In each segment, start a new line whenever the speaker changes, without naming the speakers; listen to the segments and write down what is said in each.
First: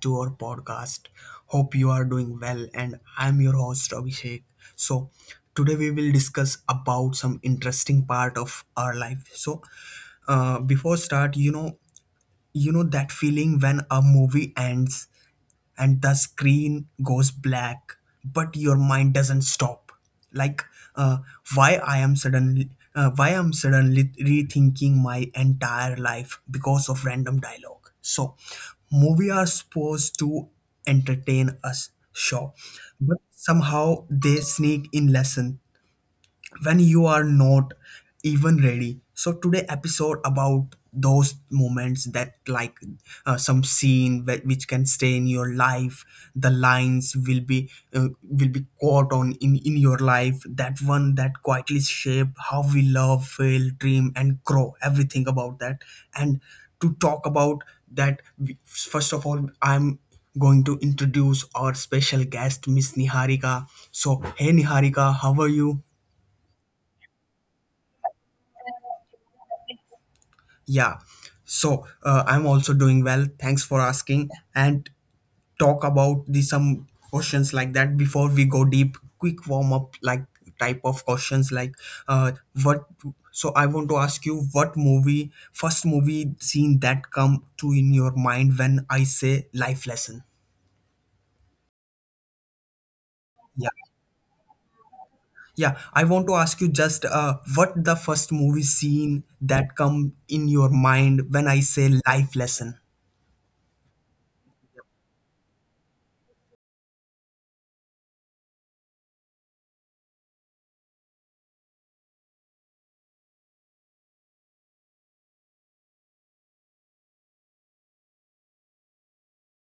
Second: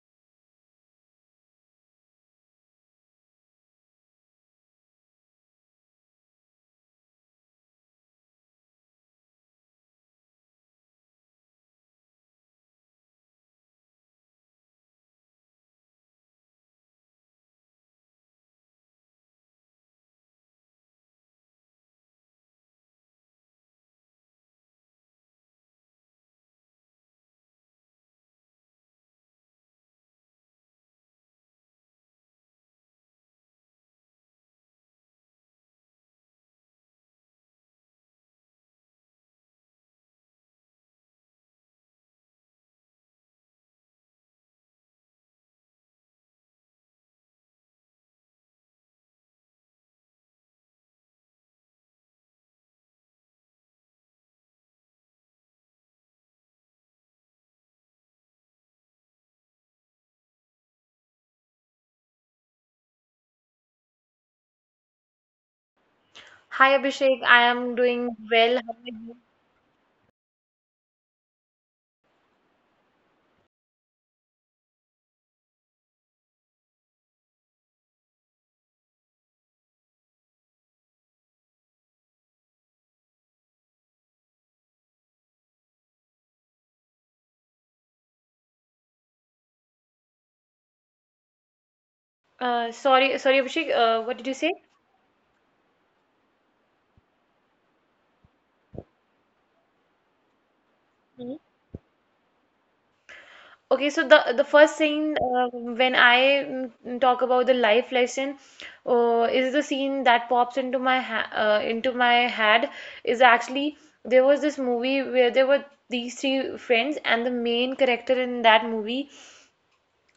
to our podcast. Hope you are doing well, and I'm your host Abhishek. So, today we will discuss about some interesting part of our life. So, before start, you know that feeling when a movie ends and the screen goes black but your mind doesn't stop, like, uh, why i am suddenly why I'm suddenly rethinking my entire life because of random dialogue? So movie are supposed to entertain us, sure, but somehow they sneak in lesson when you are not even ready. So today episode about those moments that, like, some which can stay in your life, the lines will be caught on in your life, that one that quietly shape how we love, fail, dream and grow, everything about that. And to talk about that, first of all I'm going to introduce our special guest, Miss Niharika. So, hey Niharika, how are you?
Hi Abhishek, I am doing well. How are you?
Yeah. So I'm also doing well. Thanks for asking. And talk about the some questions like that before we go deep. Quick warm up, like, type of questions, like, uh what. So I want to ask you, what movie first movie scene that come to in your mind when I say life lesson.
Sorry Abhishek,
Yeah,
what did you say?
yeah. I want to ask you just, what the first movie scene that come in your
Mhm.
mind when I say life lesson.
Okay, so the first scene when I talk about the life lesson is the scene that pops into my ha into my head is actually there was this movie where there were these three friends and the main character in that movie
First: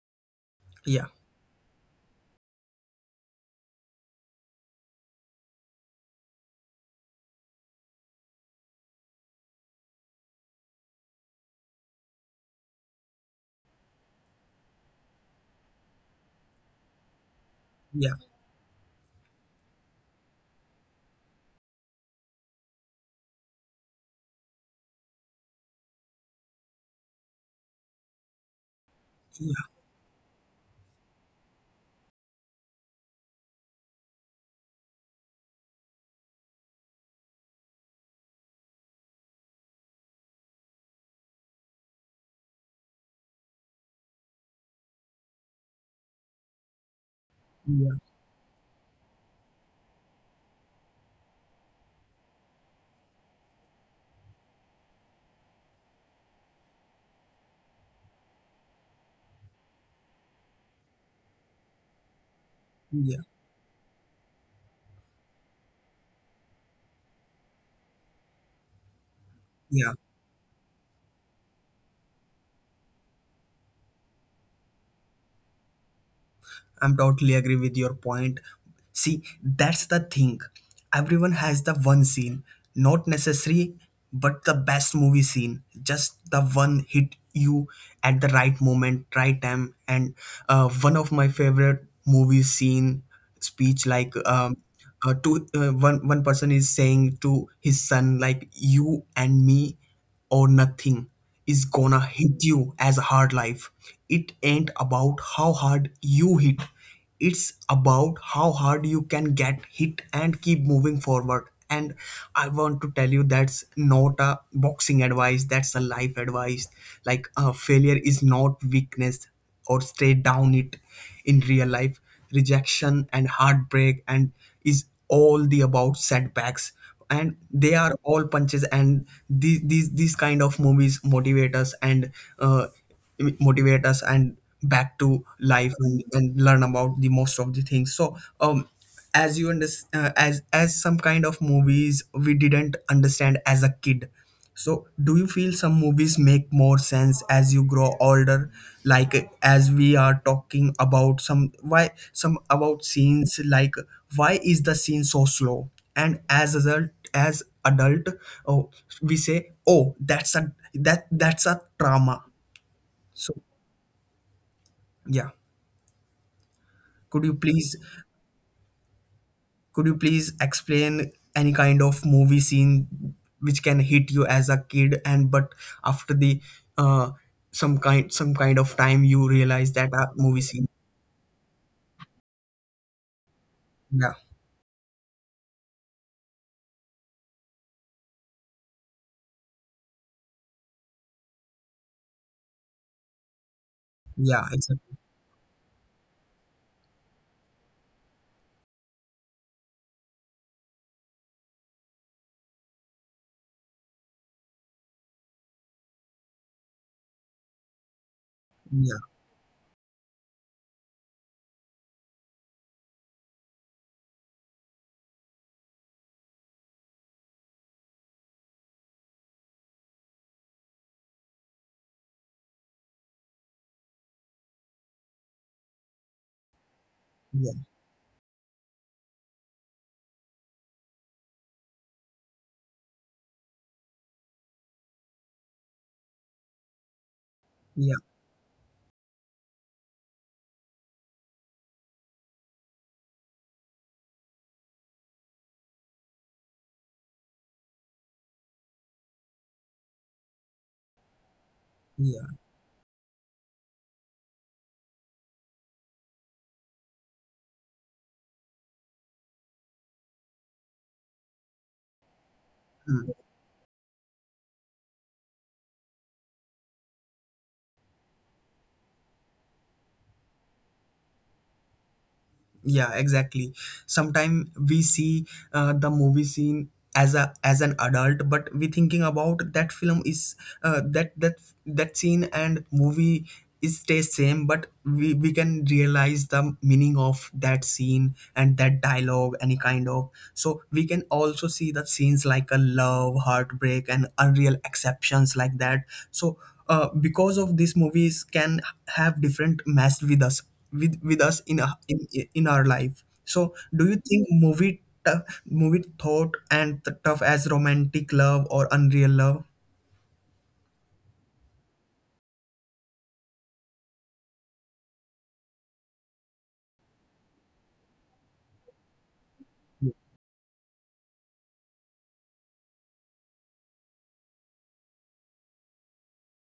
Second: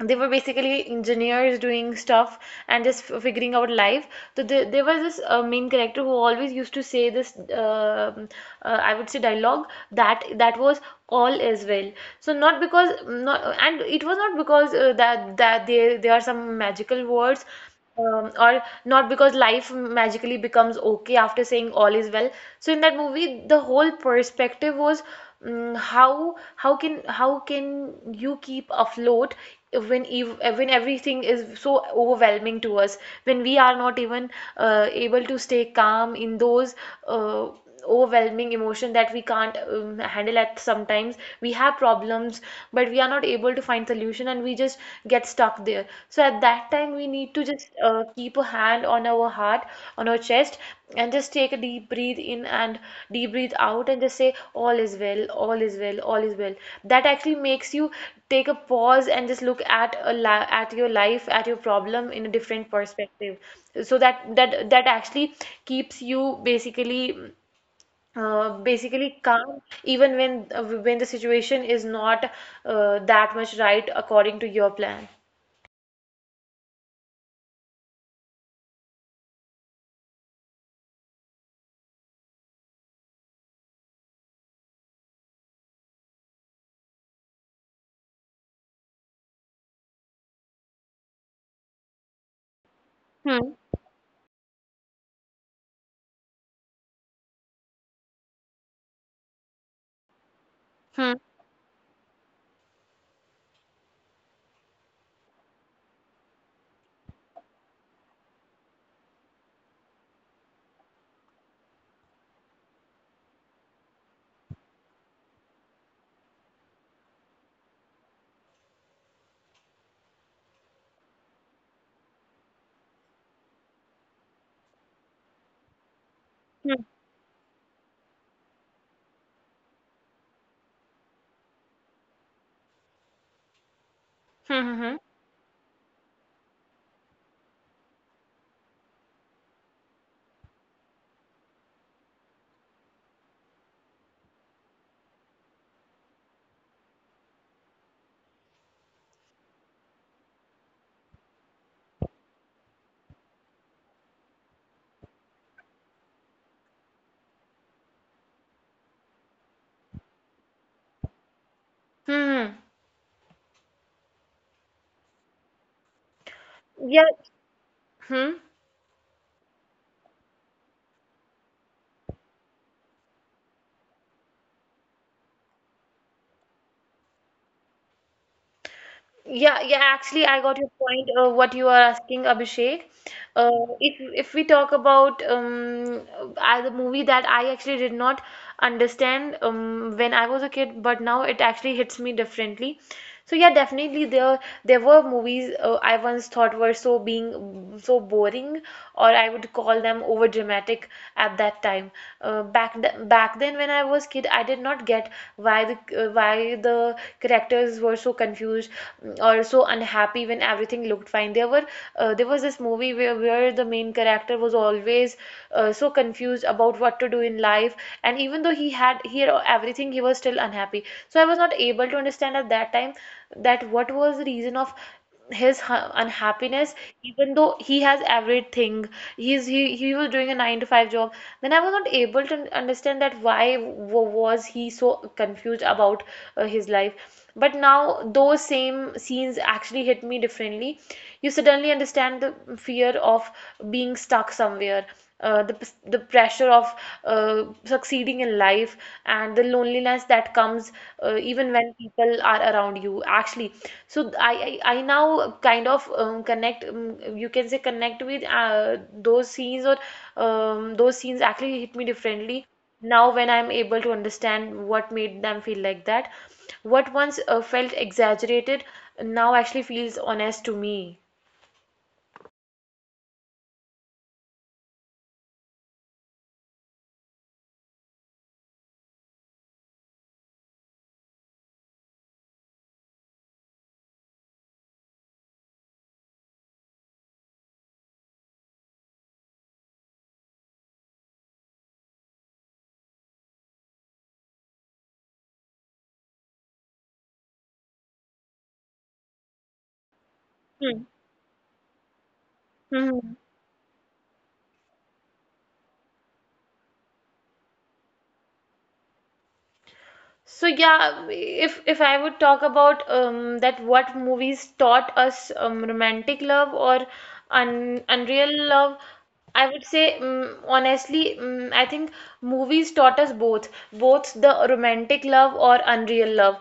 they were basically
Yeah,
engineers doing stuff and just figuring out life. So there was this main character who always used to say this, I would say, dialogue that was all is well. So not because not, and it was not because that that they are some magical words
yeah,
or not because life magically becomes okay after saying all is well. So in that movie, the whole perspective was how can you keep afloat
yeah,
when ev when everything is so overwhelming to us, when we are not even able to stay calm in those uh, overwhelming emotion that we can't handle at sometimes. We have problems but we are not able to find solution, and we just get stuck there. So at that time we need to just keep a hand on our heart, on our chest, and just take a deep breathe in and deep breathe out and just say all is well, all is well, all is well. That actually makes you take a pause and just look at at your life, at your problem in a different
yeah,
perspective, so that actually keeps you basically calm
yeah.
even when the situation is not that much right according to your plan.
I'm totally agree with your point. See, that's the thing. Everyone has the one scene, not necessary, but the best movie scene. Just the one hit you at the right moment, right time. And one of my favorite movie scene
Hmm.
speech, like, two, one one person is saying to his son, like, you and me. Or nothing
Hmm.
is gonna hit you as a hard life. It ain't about how hard you hit, it's about how hard you can get hit and keep moving forward. And I want to tell you that's not a boxing advice, that's a life advice. Like, failure is not weakness or stay down it in real life. Rejection and heartbreak and is all the about setbacks,
Hmm.
and they are all punches, and these kind of movies motivate us, and uh, motivate us and back to
Hmm. Hmm.
life, and, learn about the most of the things, so as you understand, as some kind of movies we didn't understand as a kid, so, do you feel some movies make more sense as you grow older? Like, as we are talking about some why some about scenes, like, why is the scene so slow? And as adult, oh, we say, oh, that's a trauma.
Hmm.
So, yeah, could you
Hmm. Yeah.
please
Hmm.
could you please explain any kind of movie scene which can hit you as a kid and but after the, uh, some kind of time you realize that a
Yeah,
movie
yeah,
scene.
actually, I got your point. What you are asking, Abhishek.
Yeah,
Uh, if we talk about the movie that I actually did not understand when I was a kid, but now it actually hits me differently. So yeah,
yeah,
definitely
exactly.
there were movies I once thought were so being so boring, or I would call them over dramatic at that time. Back then when I was kid, I did not get why the characters were so
Yeah,
confused. Mm. Or so unhappy when everything looked fine. There were there was this movie where the main character was always so confused about what to do in life, and even though he had everything, he was still unhappy. So I was not able to understand at that time that what was the reason of his unhappiness
yeah,
even though he has everything. He was doing a 9 to 5 job. Then I was not able to understand that why was he so confused about his
yeah,
life, but now those same scenes actually hit me differently. You suddenly understand the fear of being stuck somewhere, the pressure of succeeding in life, and the loneliness that comes even
yeah.
when people are around you actually. So I now kind of connect, you can say, connect with those scenes, or those scenes actually hit me differently
Mm.
now when I'm able to understand what made them feel like that. What once felt exaggerated now actually feels honest to me.
Yeah, exactly. Sometimes we see, the movie scene as a as an adult, but we thinking about that film is uh, that that that scene and movie is stay same, but we can realize the meaning of that scene and that dialogue, any kind of, so we can also see the scenes like a love, heartbreak and unreal exceptions, like that. So because of these movies can have different mess with us, with us in a, in our life.
Hmm.
So, do you think movie thought and the tough as romantic love or unreal love?
So yeah, if I would talk about that what movies taught us romantic love or un unreal love, I would say honestly, I think movies taught us both, both the romantic love or unreal love,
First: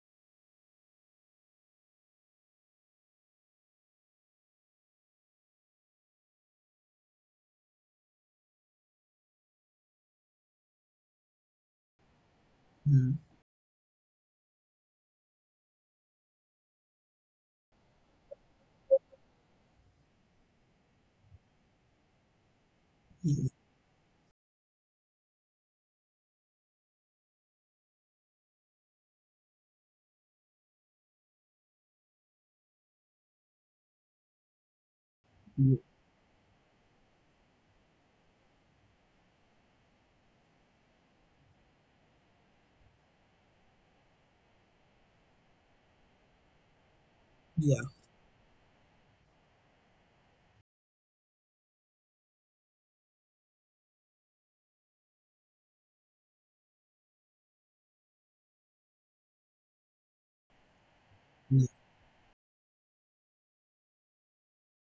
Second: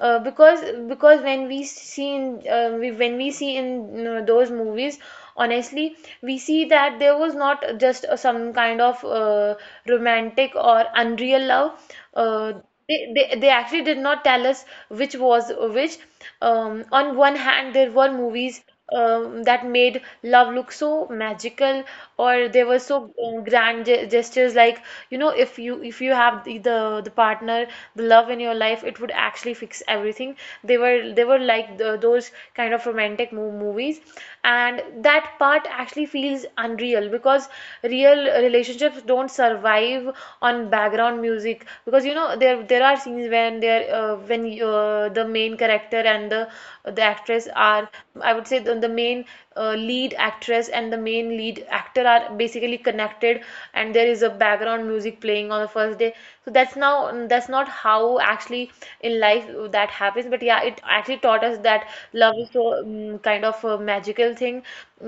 because when we see in, when we see in, you know, those movies, honestly, we see that there was not just some kind of romantic or unreal love. Uh, they,
Mm.
they, they actually did not tell us which was which. On one hand, there were movies that made love look so magical, or they were so um,
Yeah,
grand ge- gestures. Like, you know, if you have the partner, the love in your life, it would actually fix everything. They were like those kind of romantic mo movies, and that part actually feels unreal because real relationships don't survive on background music, because you know there are scenes when the main character and the actress are,
yeah,
I would say, the main lead actress and the main lead actor are basically connected, and there is a background music playing on the first day. So that's, now that's not how actually in life that happens, but yeah, it actually taught us that
yeah,
love is so kind of a magical thing,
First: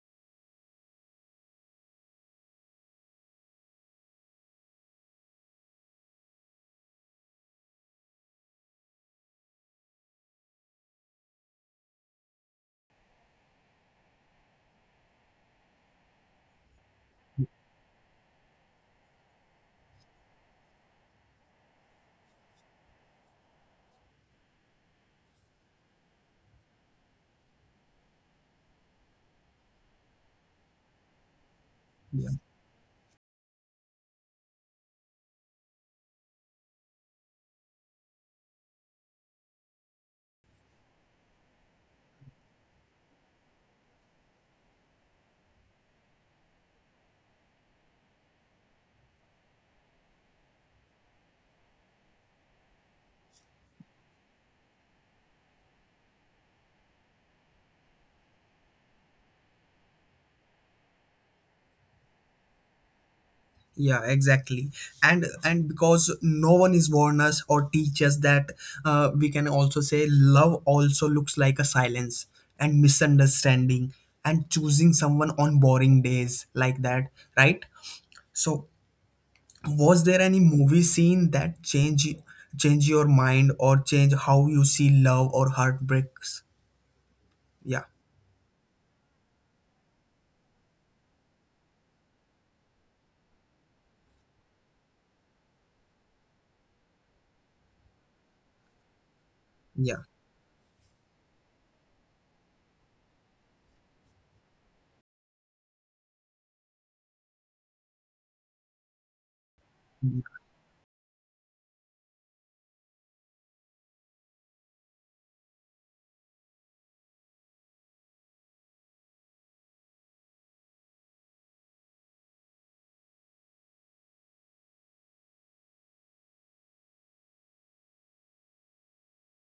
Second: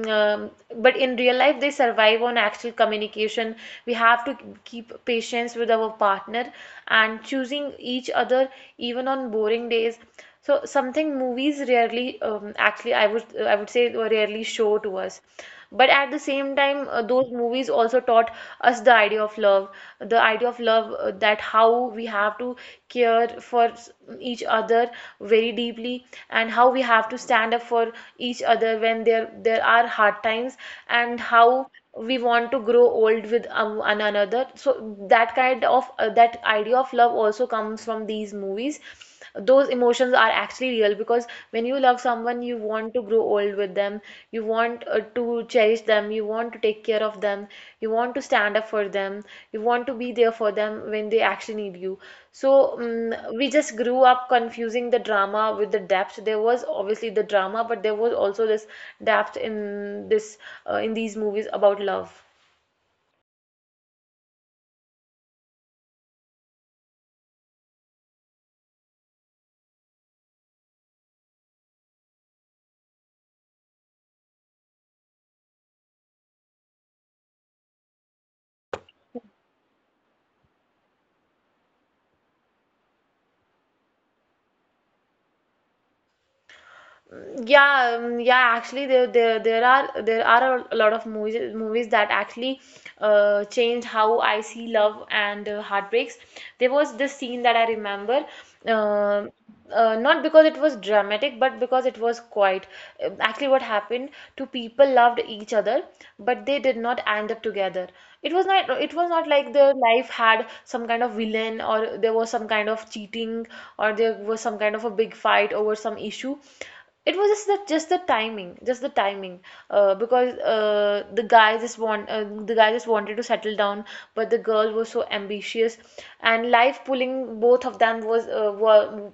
um, but in real life they survive on actual communication. We have to keep patience with our partner and choosing each other even on boring days. So something movies rarely, actually, I would say rarely show to us. But at the same time, those movies also taught us the idea of love, the idea of love that how we have to care for each other very deeply, and how we have to stand up for each other when there are hard times, and how we
yeah,
want to grow old with one another. So that kind of that idea of love also comes from these movies. Those emotions are actually real because when you love someone you want to grow old with them, you want to cherish them, you want to take care of them, you want to stand up for them, you want to be there for them when they actually need you. So we just grew up confusing the drama with the depth. There was obviously the drama, but there was also this depth in this in these movies about love.
yeah, exactly. And, because no one is warn us or teach us that, we can also say love also looks like a silence and misunderstanding and choosing someone on boring days, like that, right? So was there any movie scene that change your mind or change how you see love or heartbreaks?
Yeah,
Yeah,
yeah. Actually, there are a lot of movies that actually changed how I see love and heartbreaks. There was this scene that I remember, uh,
yeah,
not because it was dramatic, but because it was quite. Um, actually, what happened? Two people loved each other, but they did not end up together. It was not like their
yeah,
life had some kind of villain, or there was some kind of cheating, or there was some kind of a big fight over some issue. It was just the timing, just the timing, because the guy just wanted to settle down, but the girl was so ambitious, and life pulling both of them was were,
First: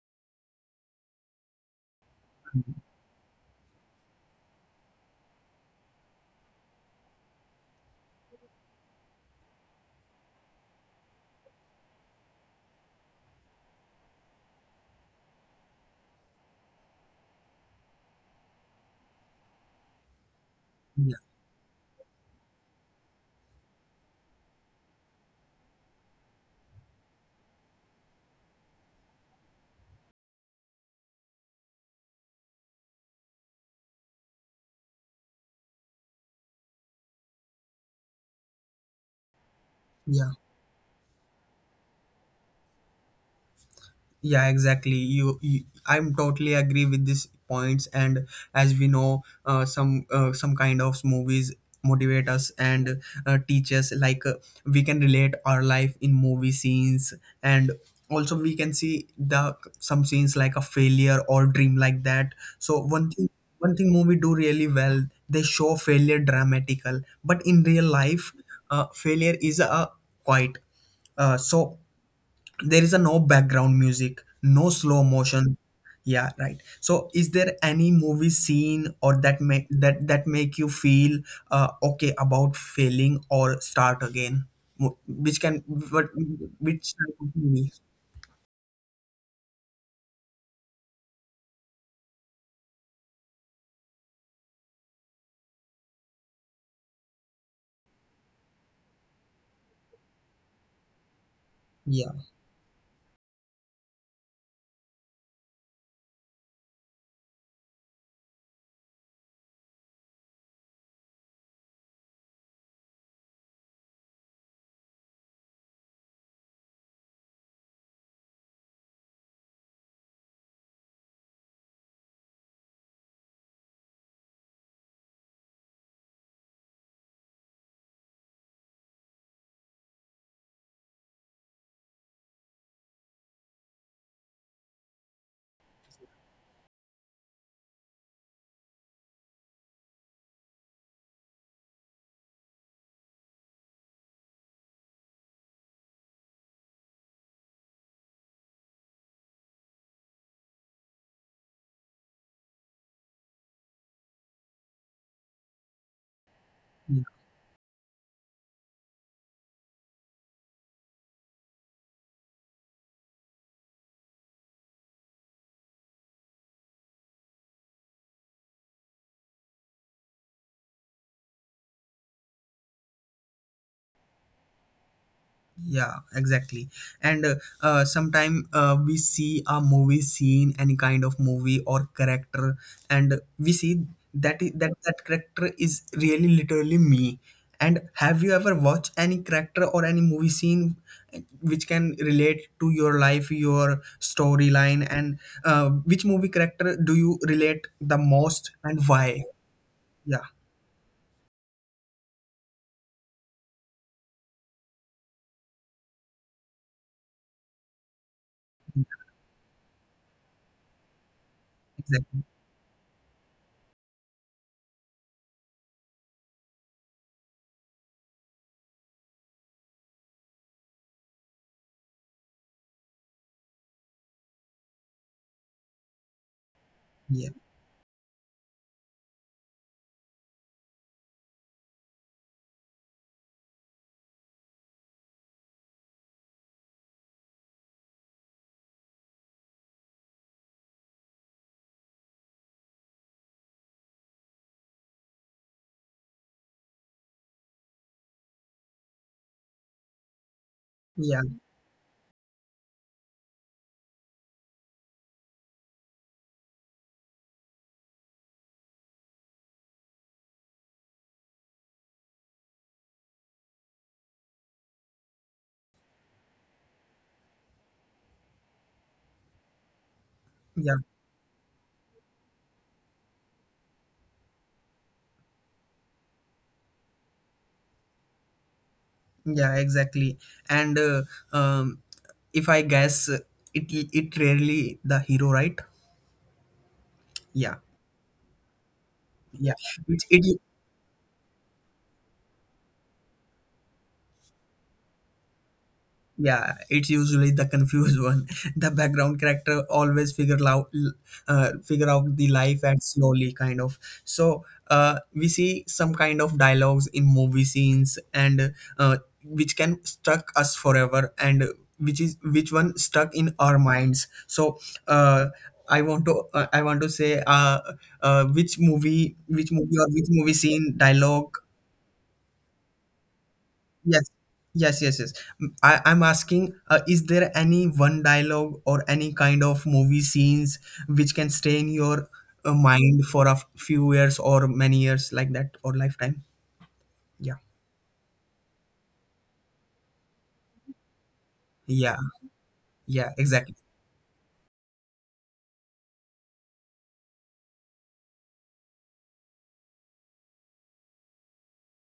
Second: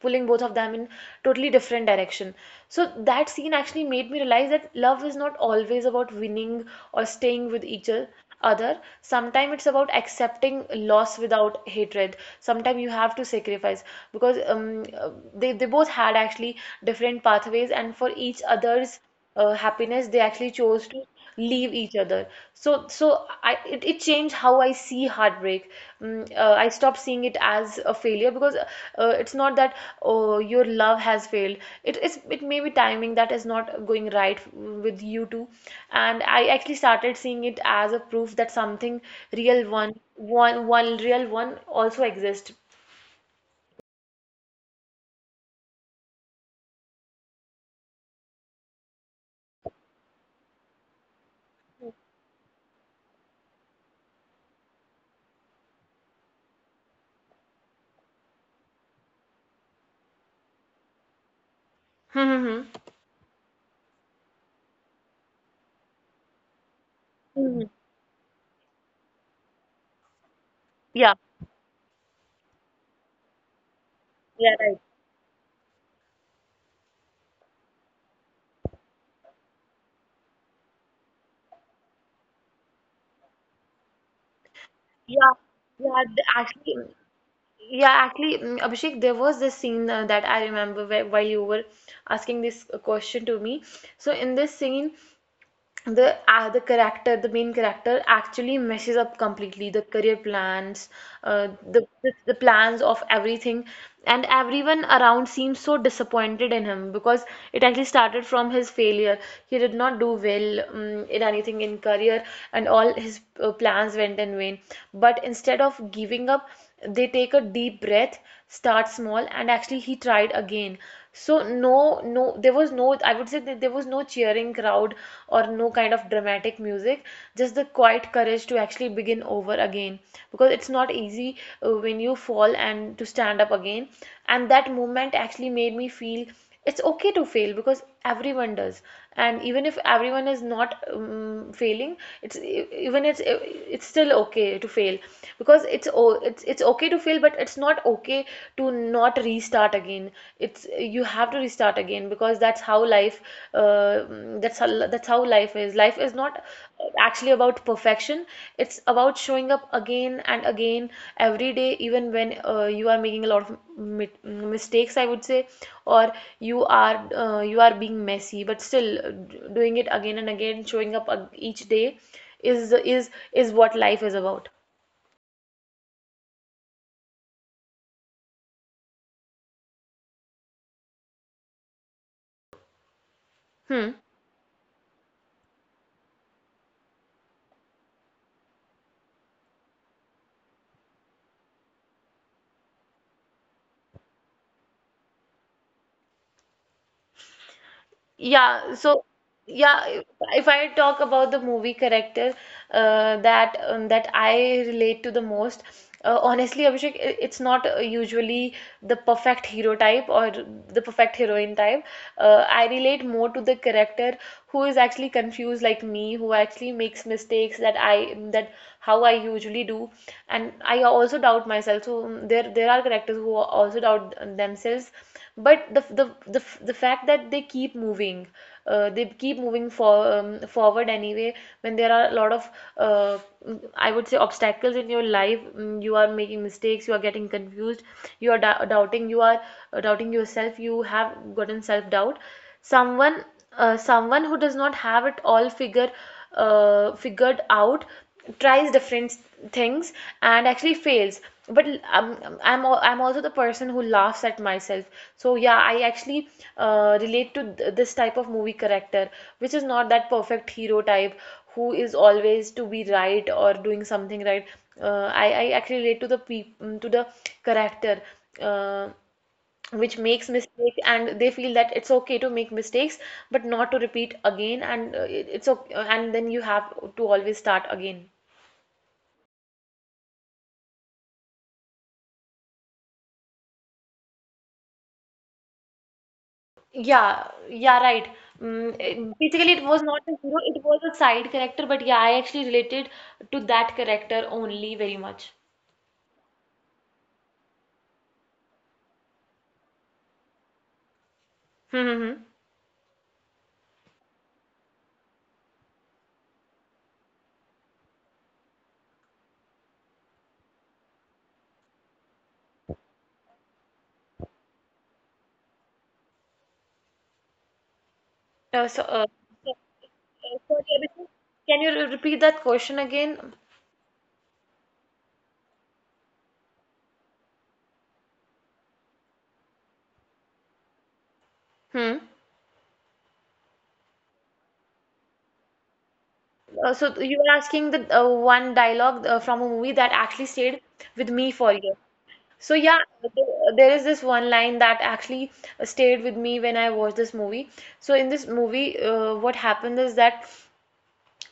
pulling both of them in totally different direction. So that scene actually made me realize that love is not always about winning or staying with each other. Sometimes it's about accepting loss without hatred. Sometimes you have to sacrifice because they both had actually different pathways, and for each other's happiness they actually chose
yeah,
to leave each other. It changed how I see heartbreak break. I stopped seeing it as a failure because it's not that oh your love has failed. It is, it may be timing that is not going right with you two, and I actually started seeing it as a proof that something real
yeah.
one one one real one also exists.
Yeah, exactly. you I'm totally agree with these points. And as we know, some, some kind of movies motivate us, and teach us, like, we can relate our life in movie scenes, and also we can see the some scenes like a failure or dream, like that. So
Mm-hmm.
one thing movie do really well, they show failure dramatical, but in real
Hmm.
life, failure is a quite,
Yeah,
so there is a no background music, no slow
yeah, right.
motion. Yeah, right. So is there any movie scene or that make that make you feel okay about failing or start again? Which can
Yeah,
what,
yeah, th-
which type of
actually,
movie?
yeah, actually, Abhishek, there was this scene that I remember where, while you were asking this question to me. So in this scene, the main character actually messes up completely the career plans, uh,
Yeah,
the, the the plans of everything, and everyone around seems so disappointed in him because it actually started from his failure. He did not do well in anything in career, and all his plans went in vain, but instead of giving up they take a deep breath, start small, and actually he tried again. So no, no, there was no, I would say that there was no cheering crowd or no kind of dramatic music, just the quiet courage to actually begin over again. Because it's not easy when you fall and to stand up again. And that moment actually made me feel it's okay to fail because everyone does, and even if everyone is not failing, it's e- even it's e, it's still okay to fail because it's o- it's it's okay to fail but it's not okay to not restart again. It's You have to restart again because that's how life uh, that's how life is. Life is not actually about perfection, it's about showing up again and again every day, even when you are making a lot of mistakes, I would say, or you are being messy but still doing it again and again, showing up each day is what life is about.
yeah, exactly. And sometime, we see a movie scene any kind of movie or character, and we see
Hmm.
that that character is really literally me. And have you ever watched any character or any movie scene, which can relate to your life, your storyline, and which movie character do you relate the most,
Yeah,
and
so
why?
yeah,
Yeah,
if I talk about the movie character that I relate to the most, honestly, Abhishek, it's not usually the perfect hero type or the perfect heroine type.
exactly.
I relate more to the character who is actually confused like me, who actually makes mistakes that how I usually do, and I also doubt myself themselves. So there are characters who also doubt themselves but the, the fact
Yeah,
that they keep moving, they keep moving forward anyway when there are a lot of uh, I would say obstacles in your life. You are making mistakes, you are getting confused, you are doubting, you are doubting yourself, you have gotten self doubt. Someone someone who does not have it all figured out, tries different things and actually
yeah,
fails. But um, I'm also the person who laughs at myself. So yeah, I actually relate to this type of movie character, which is not that perfect hero type who is always to be right or doing something right. I actually relate to the character uh, which makes
yeah.
mistake and they feel that it's okay to make mistakes but not to repeat again. And it's okay, and then you have to always start again.
Yeah, exactly. And um, if I guess, it it rarely the hero, right? Yeah,
Yeah, yeah, right.
yeah.
Basically,
It,
it was
it
not a hero, it was a side character, but yeah, I actually related to that character only very much.
Yeah, it's usually the confused one. The background character always figure out
Hmm,
the
hmm,
life
hmm.
and slowly kind of. So we see some kind of dialogues in movie scenes, and which can stuck us forever, and which one stuck in our minds. So uh, I want to say
uh, so,
which
uh,
movie or which movie scene
Sorry
dialogue?
Abhishek, can you repeat that question again?
Yes, yes, yes, yes. I'm asking, is there any one dialogue or any kind of movie scenes which can stay in your
Hmm.
mind for a few years or many years like that, or lifetime? Yeah,
So you were asking the one dialogue from a movie that actually stayed with me
yeah,
for years. So
yeah,
yeah,
exactly.
there is this one line that actually stayed with me when I watched this movie. So in this movie, what happened is that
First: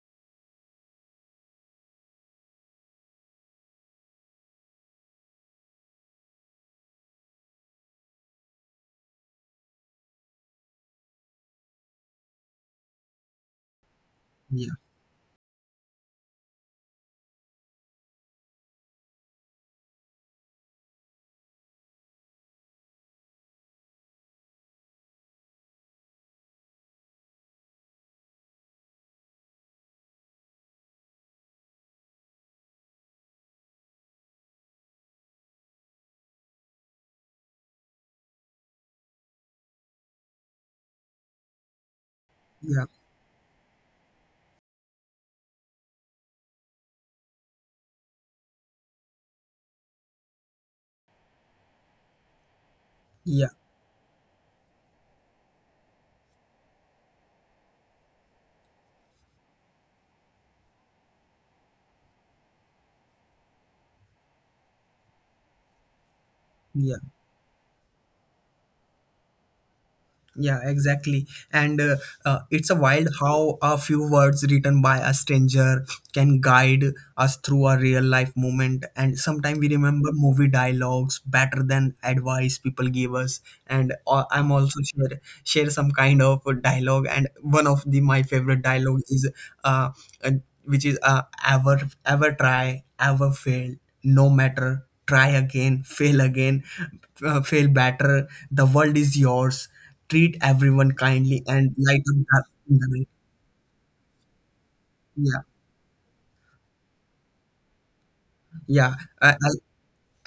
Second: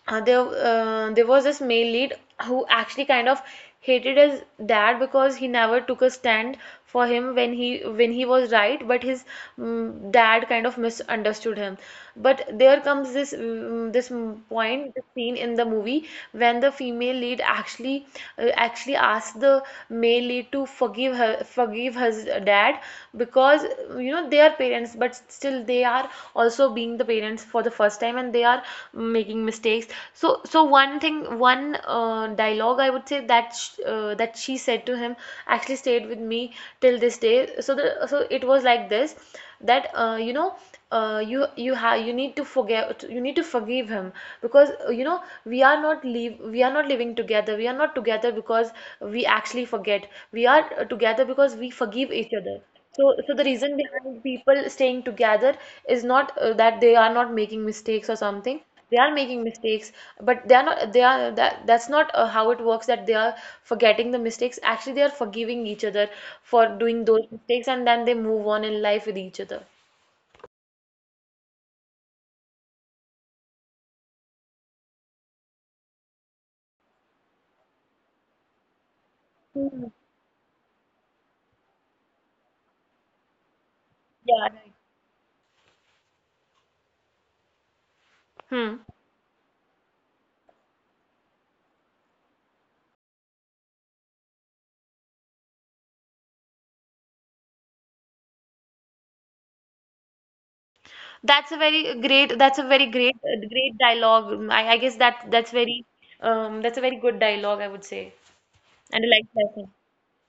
there was this male lead who actually kind of hated his dad because he never took a stand for him when he was right, but his dad kind of misunderstood him. But there comes this this
Yeah,
point, this scene in the movie when the female lead actually actually asks the male lead to forgive her his dad, because you know, they are parents, but still they are also being the parents for the first time and they are making mistakes. So so one thing, one dialogue, I would say, that she said to him actually stayed with me till this day. So the, so it was like this, that you know, you need to
yeah,
forgive him, because you know, we are not living together, we are not together because we actually forget we are together because we forgive each other. So so the
yeah,
reason behind people staying together is not that they are not making mistakes or something. They are making mistakes, but they are not they are that that's not how it works. That They are forgetting the mistakes actually they are forgiving each other for
yeah.
doing those mistakes, and then they move on in life with each other.
Yeah, exactly. And it's a wild how a few words written by a stranger can guide us through a real life moment. And sometimes we
Hmm.
remember movie dialogues better than advice people give us. And
Yeah,
I'm
right.
also share some kind of dialogue. And one of the my favorite
Hmm.
dialogue is, uh, which is, ever try, ever fail, no matter, try again, fail again, fail better, the world is yours, treat everyone kindly
That's a
and
very
light up
great.
the,
That's a
in
very
the night.
great, great dialogue. I guess that
Yeah,
that's very, that's a very good dialogue, I would say,
yeah.
and a life
uh, I-
lesson.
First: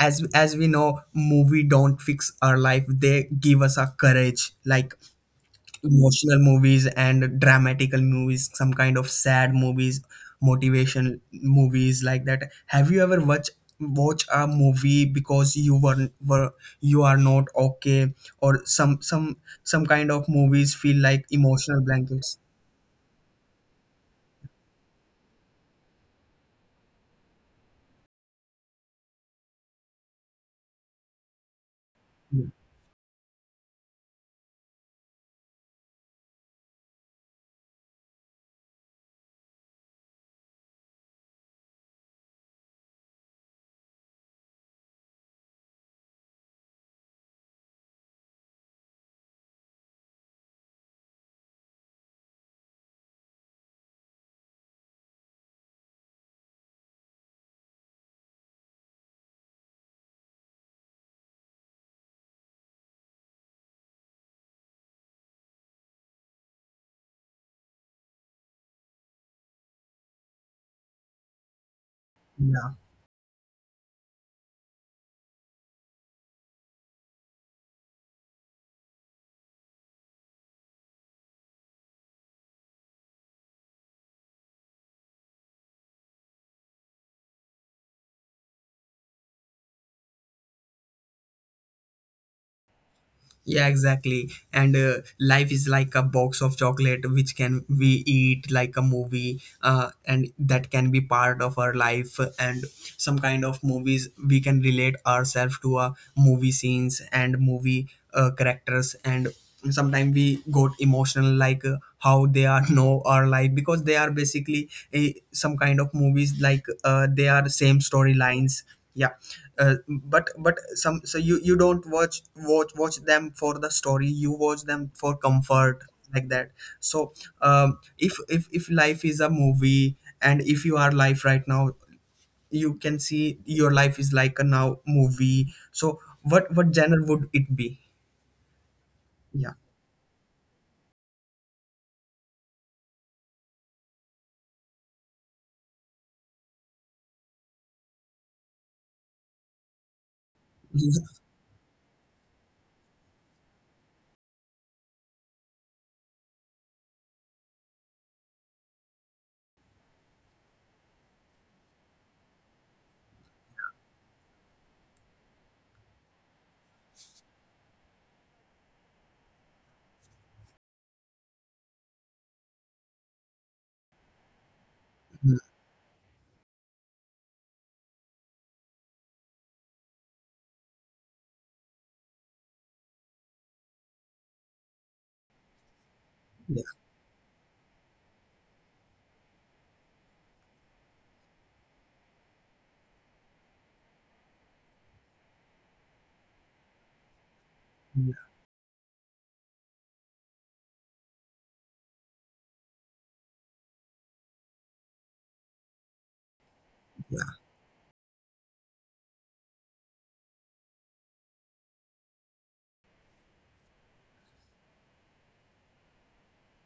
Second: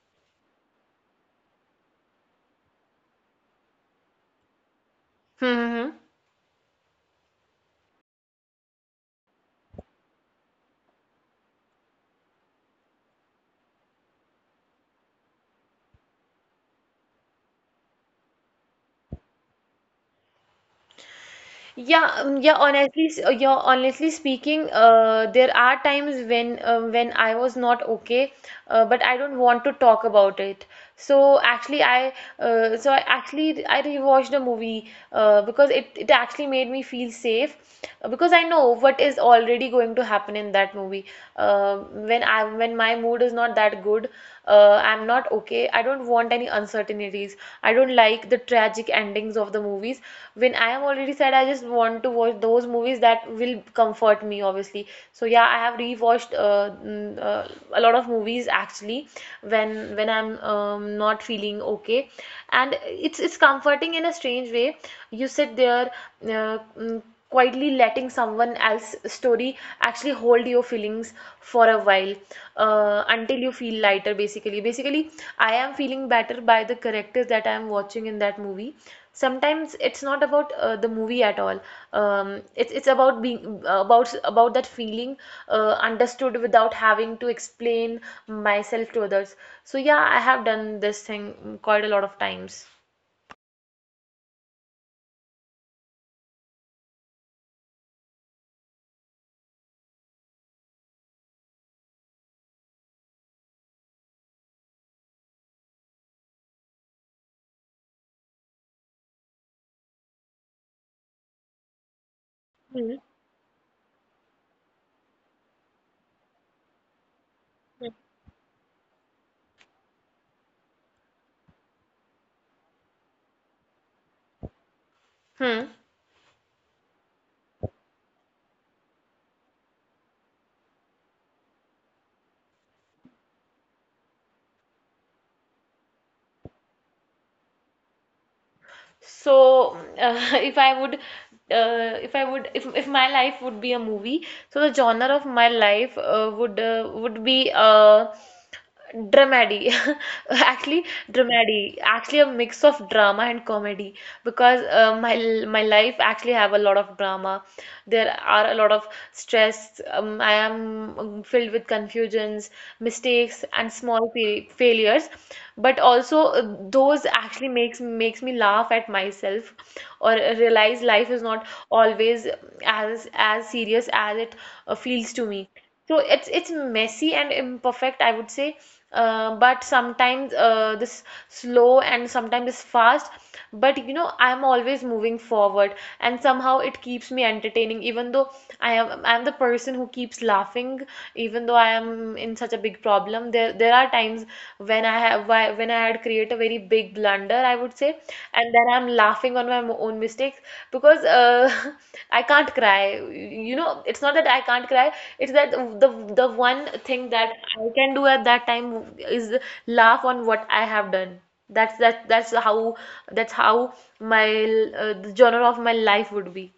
as as we know, movie don't fix our life, they give us a courage, like,
Hmm, hmm, hmm.
emotional movies and dramatical movies, some kind of sad movies, motivation movies, like that. Have you ever watch a movie because you were you are not okay, or some kind of movies feel like emotional
Yeah,
blankets?
yeah. Honestly, yeah. Honestly speaking, there are times when I was not okay, but I don't want to talk about it. So actually, I actually I rewatched the movie because it actually made me feel safe, because I know what is already going to happen in that movie. Uh, when I, when my mood is not that good, I'm not not okay. I don't want any uncertainties. I don't like the tragic endings of the movies. When I am already sad, I just want to watch those movies that will comfort me, obviously. So yeah, I have rewatched a lot of movies actually when I'm not feeling okay, and it's comforting in a strange way. You sit there, uh, quietly letting someone else's story actually hold your feelings for a while,
Yeah.
until you feel lighter. Basically, I am feeling better by the characters that I am watching in that movie. Sometimes it's not about the movie at all. It's about being about that feeling understood without having to explain myself to others. So yeah, I have done this thing quite a lot of times.
Yeah, exactly. And life is like a box of chocolate, which can we eat like a movie, and that can be part of our life. And some kind of movies we can relate ourselves to, movie scenes and movie, characters. And sometimes we got emotional, like, how they are
Hmm.
know our life, because they are basically a, some kind of movies, like, they are same storylines. Yeah, but, some so you don't watch them for the story, you watch them for
Hmm.
comfort, like that. So if life is a movie, and if you are life right now, you can see your life is like a now movie, so what genre would it be? Yeah.
If I would if my life would be a movie, so the genre of my life would be dramedy. Actually, dramedy. Actually, a mix of drama and comedy, because my life actually have a lot of drama. There are a lot of stress. I am filled with confusions, mistakes, and small fa failures. But also, those actually makes me laugh at myself or realize life is not always as serious as it feels to
Yeah,
me. So it's messy and imperfect, I would say, but sometimes this slow and sometimes it's fast. But you know, I'm always moving forward, and somehow it keeps me entertaining. Even though I'm the person who keeps laughing, even though I am in such a big problem. There are times when I had created a very big blunder, I would say,
yeah.
and then I'm laughing on my own mistakes, because I can't cry. You know, it's not that I can't cry. It's that the the one thing that I can do at that time is laugh on what I have done. That's how that's how my the genre of my life would be.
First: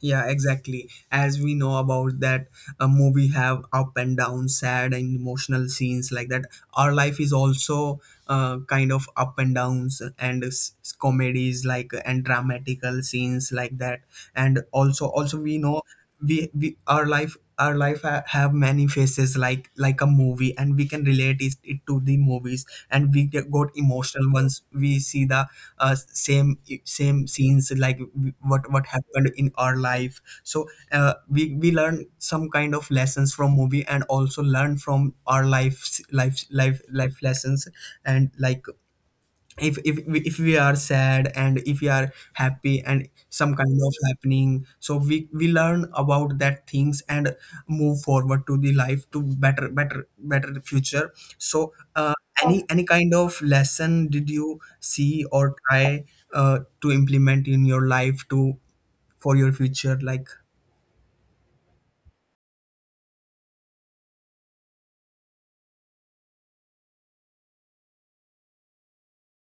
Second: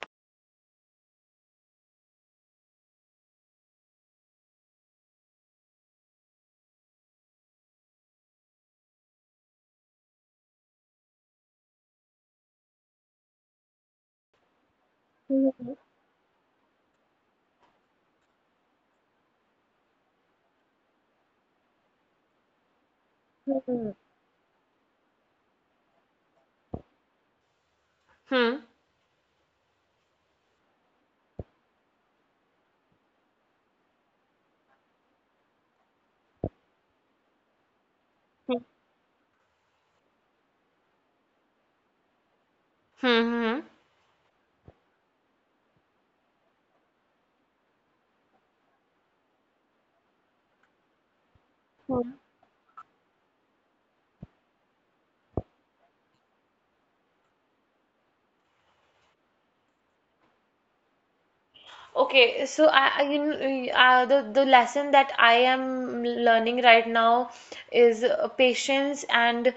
Yeah, exactly. As we know about that, a movie have up and down, sad and emotional scenes like that. Our life is also kind of up and downs and comedies, like, and dramatical scenes, like that. And also, also we
Hmm.
know, we our have many faces, like a movie, and we can relate it to the movies, and we got emotional once we see the uh, same same scenes, like
Hmm.
what happened in our life, so we learn some kind of lessons from movie, and also learn from our life lessons. And, like, if if if we are sad and if we are happy and some
Hmm.
kind of happening, so we learn about that things and move forward to the life to better future. So
Hmm.
any kind of lesson did you see or try, to implement in your life to, for your future, like?
Okay, so I, you know, the lesson that I am learning right now is patience and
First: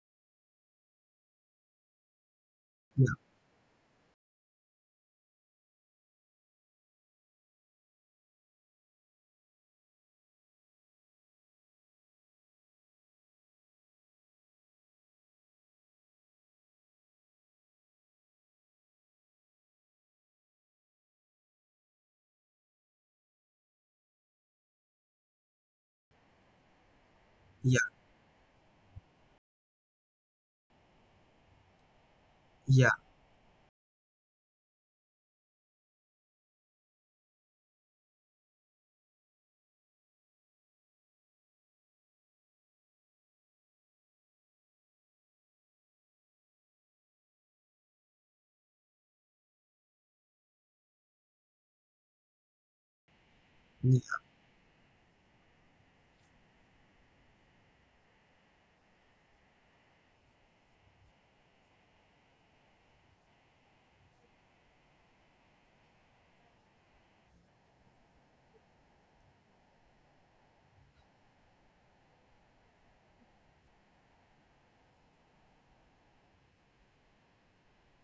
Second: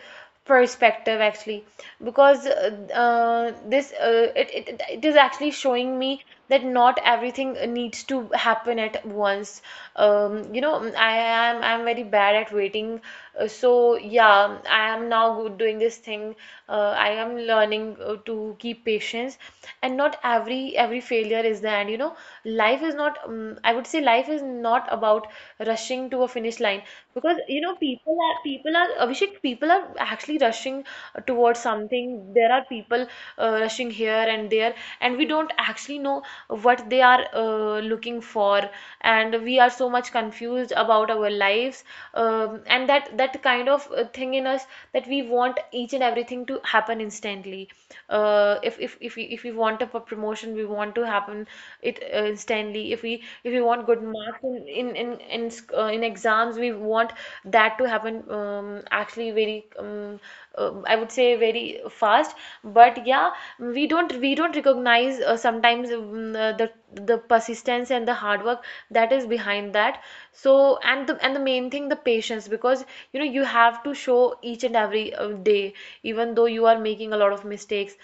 perspective actually, because
Yeah,
it it is actually showing me that not everything needs to happen at once. You know, I'm very bad at waiting. So yeah, I am now good doing this thing. I am learning to keep patience, and not every failure is the end. You know, life is not I would say life is not about rushing to a finish line. Because you know,
yeah,
people are, Abhishek, people are actually rushing towards something. There are
yeah,
people rushing here and there, and we don't actually know what they are looking for. And we are so much confused about our lives, and that that kind of thing in us, that we want each and everything to happen instantly. If we, if we want a promotion, we want to happen it instantly. If we want good
yeah,
marks in exams, we want that to happen, actually very I would say very fast. But yeah, we don't, we don't recognize sometimes the persistence and the hard work that is behind that. So and the main thing, the patience, because you know, you have to show each and every day even though you are making a lot of mistakes.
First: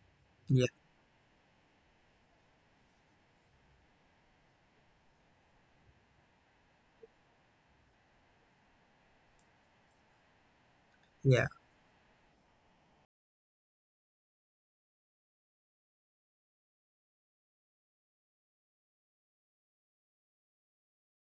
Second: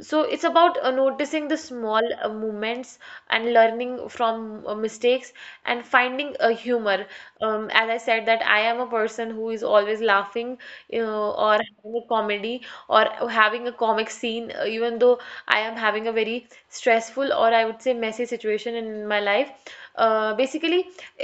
So it's
yeah,
about noticing the small moments and learning from mistakes and finding a humor, as I said, that I am a person who is always laughing, you know,
yeah,
or having a comedy or having a comic scene, even though I am having a very stressful, or I would say messy situation in my life. Basically,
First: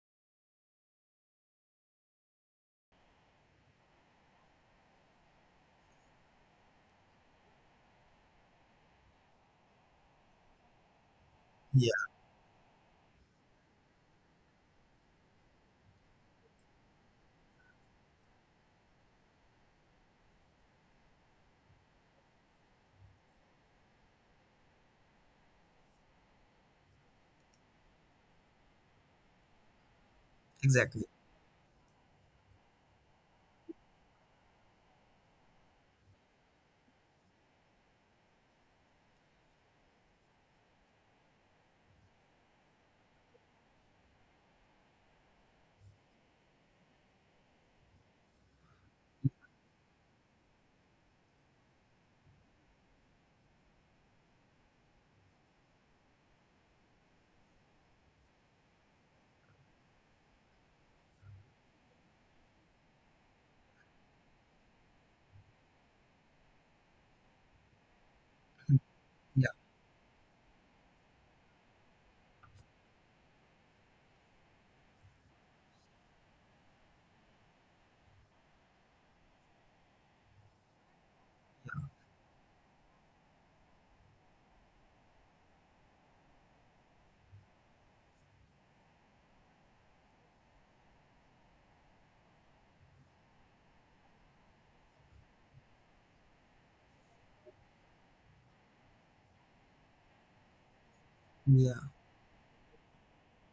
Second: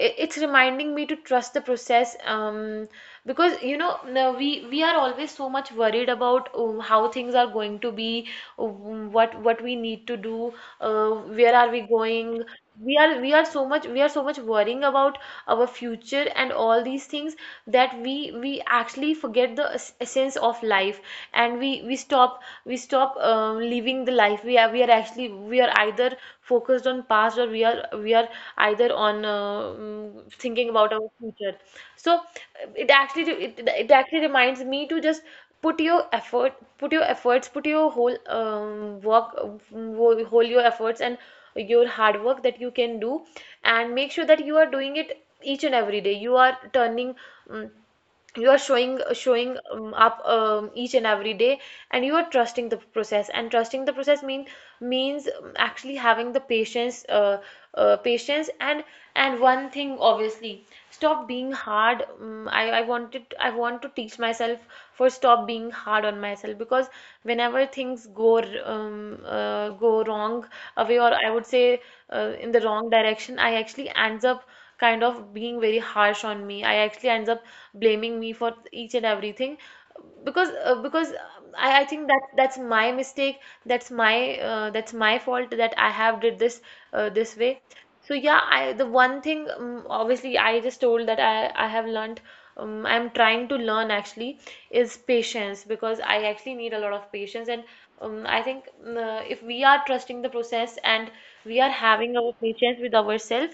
it's reminding me to trust the process, because you know, now we are always so much worried about how things are going to be, what we need to do, where are we
yeah,
going. We are so much, worrying about our future and all these things, that we actually forget the essence of life. And we stop up, living the life. We are actually, we are either focused on past, or we are either on thinking about
exactly.
our future. So it it actually reminds me to just put your effort, put your whole whole your efforts and your hard work that you can do, and make sure that you are doing it each and every day. You are turning, mm, you are showing up, each and every day, and you are trusting the process. And trusting the process means, actually having the patience, patience. And one thing obviously, stop being hard, I wanted, I want to teach myself for stop being hard on myself, because whenever things
Hmm. Yeah,
go wrong away, or I would say in the wrong direction, I actually ends up kind of being very harsh on me. I actually ends up blaming me for each and everything, because I think that that's my mistake. That's my fault that I have did this this way. So yeah, I, the one thing, obviously I just told that I have learned, I'm trying to learn actually, is patience, because I actually need a lot of patience. And I think if we are trusting the process and we are
yeah.
having our patience with ourselves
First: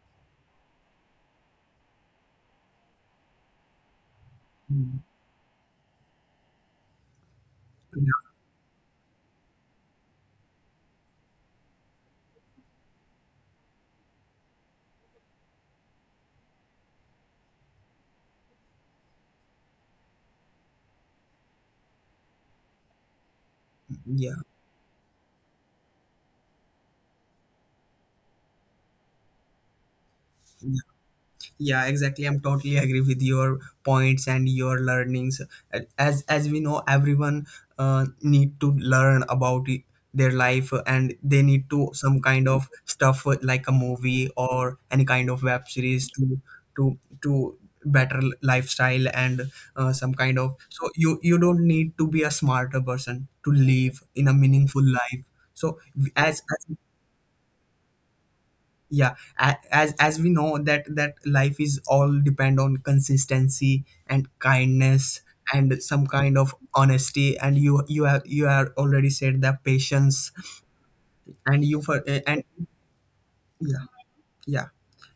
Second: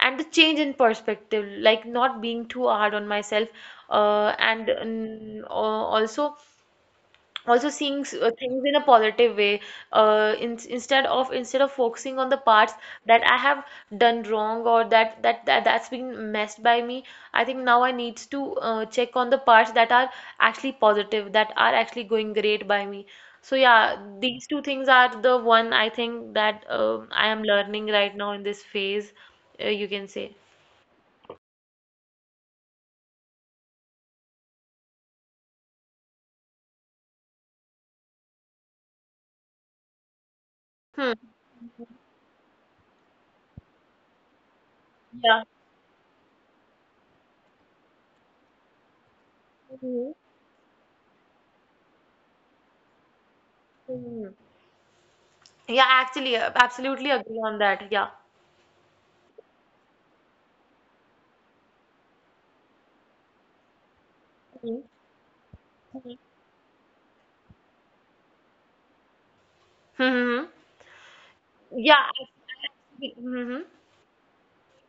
and the change in perspective, like not being too hard on myself,
Mm.
also also seeing
Yeah,
things in a positive way, instead of focusing on the parts that I have done wrong, or that that's been messed by me. I think now I need to check on the parts that are actually positive, that are actually going great by me. So yeah, these two things are the one I think that I am learning right now in this phase, you can
yeah,
say.
yeah, exactly. I'm totally agree with your points and your learnings. As we know, everyone need to learn about it, their life, and they need
Hmm.
to some kind of stuff, like a movie or any kind of web
Yeah.
series to, to better lifestyle, and some kind
Mhm.
of, so you don't need to be a smarter person to live in a
Mhm.
meaningful life. So,
Yeah, actually,
as
absolutely agree on that. Yeah.
yeah, as we know that, life is all depend on consistency and kindness, and some kind
Mhm.
of honesty, and you have already said that, patience.
Mm-hmm.
And you for,
Yeah.
and yeah,
Mm-hmm.
yeah,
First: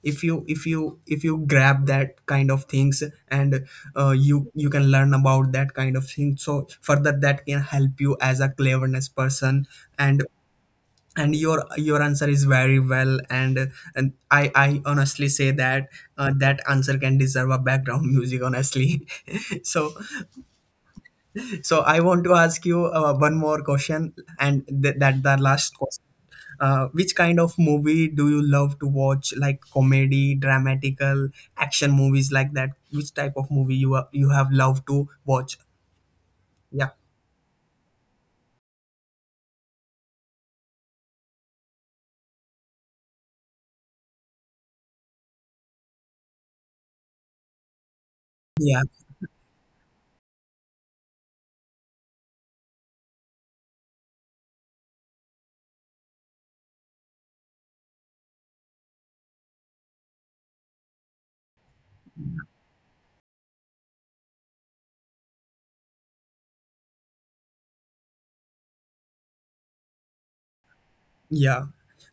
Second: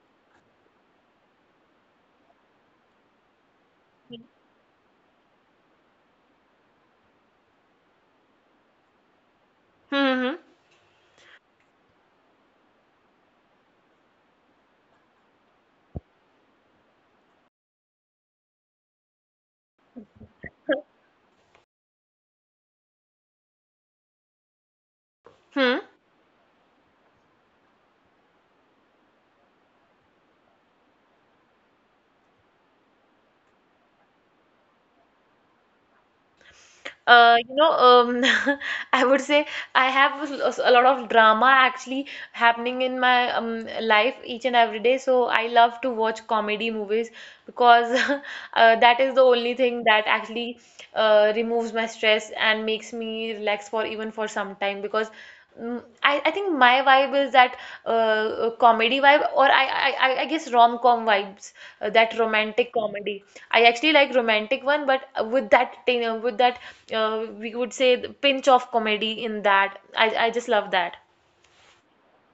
if you, if you grab that kind of things, and you can learn about that kind of thing, so further that can help you as a cleverness person. And
Hmm.
your answer is very well, and I honestly say that that answer can deserve a background music, honestly. So, I want to ask you one more question, and that the
Hmm.
last question, which kind of movie do you love to watch, like comedy, dramatical, action movies like that? Which type of movie you are, you have loved to watch? Yeah,
You know, I would say I have a lot of drama actually happening in my life each and every day. So I love to watch comedy movies, because that
yeah.
is the only thing that actually removes my stress and makes me relax for even for some time. Because I think my vibe is that comedy vibe, or I guess rom-com vibes, that romantic comedy. I actually like romantic one, but with that, with that, we would say the pinch of comedy in that. I just love that.
Yeah,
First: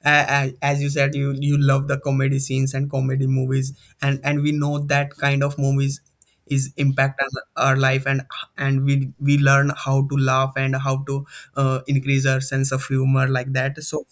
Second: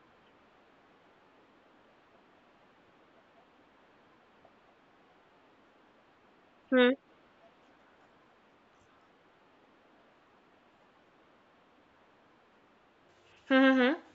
As you said, you love the comedy scenes and comedy movies, and we know that kind of movies is
Hmm.
impact on our life, and we learn how to laugh and how to, increase our sense of humor, like
Hmm.
that.
Hmm.
So,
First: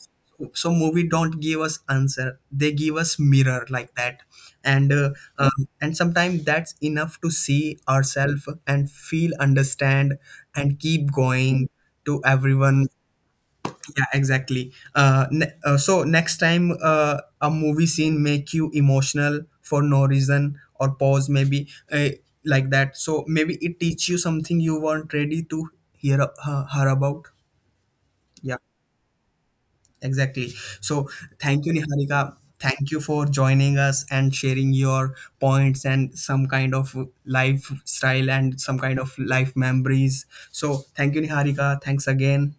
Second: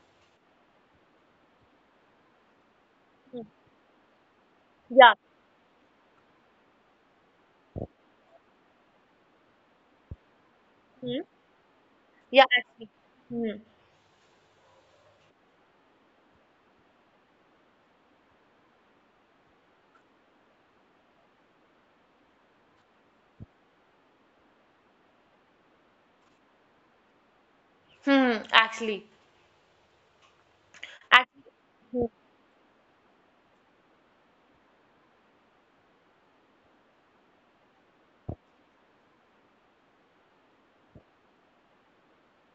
movie don't give us answer; they give us
Hmm.
mirror, like that, and uh,
Yeah.
uh, and sometimes that's enough to see ourselves and feel, understand, and keep
Hmm.
going to
Yeah.
everyone.
Actually. Hmm.
Yeah, exactly. So next time, a movie scene make you emotional for no reason or pause, maybe, like that. So maybe it teach you something you weren't ready to hear, her her about.
Hmm.
Yeah,
Actually.
exactly. So
Actually.
thank you, Niharika. Thank you for joining us and sharing your points and some kind of lifestyle and some kind of life memories. So thank you, Niharika. Thanks again.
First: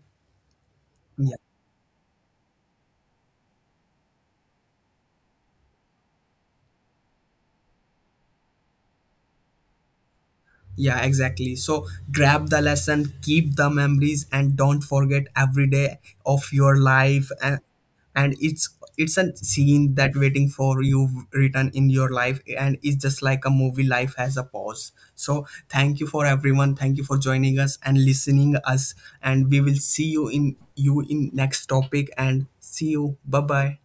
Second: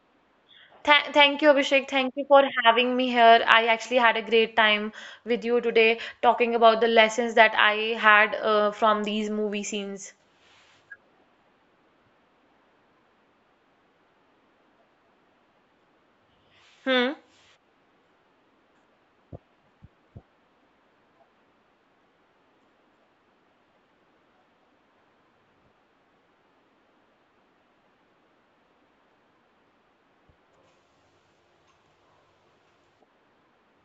Yeah.
Thank you, Abhishek. Thank you for having me here. I actually had a great time with you today talking about the lessons that I had from these movie scenes.
Yeah, exactly. So grab the lesson, keep the memories, and don't forget every day of your
Hmm.
life. And, and it's it's a scene that waiting for you written in your life, and it's just like a movie. Life has a pause. So thank you for everyone. Thank you for joining us and listening us. And we will see you in, next topic. And see you. Bye bye.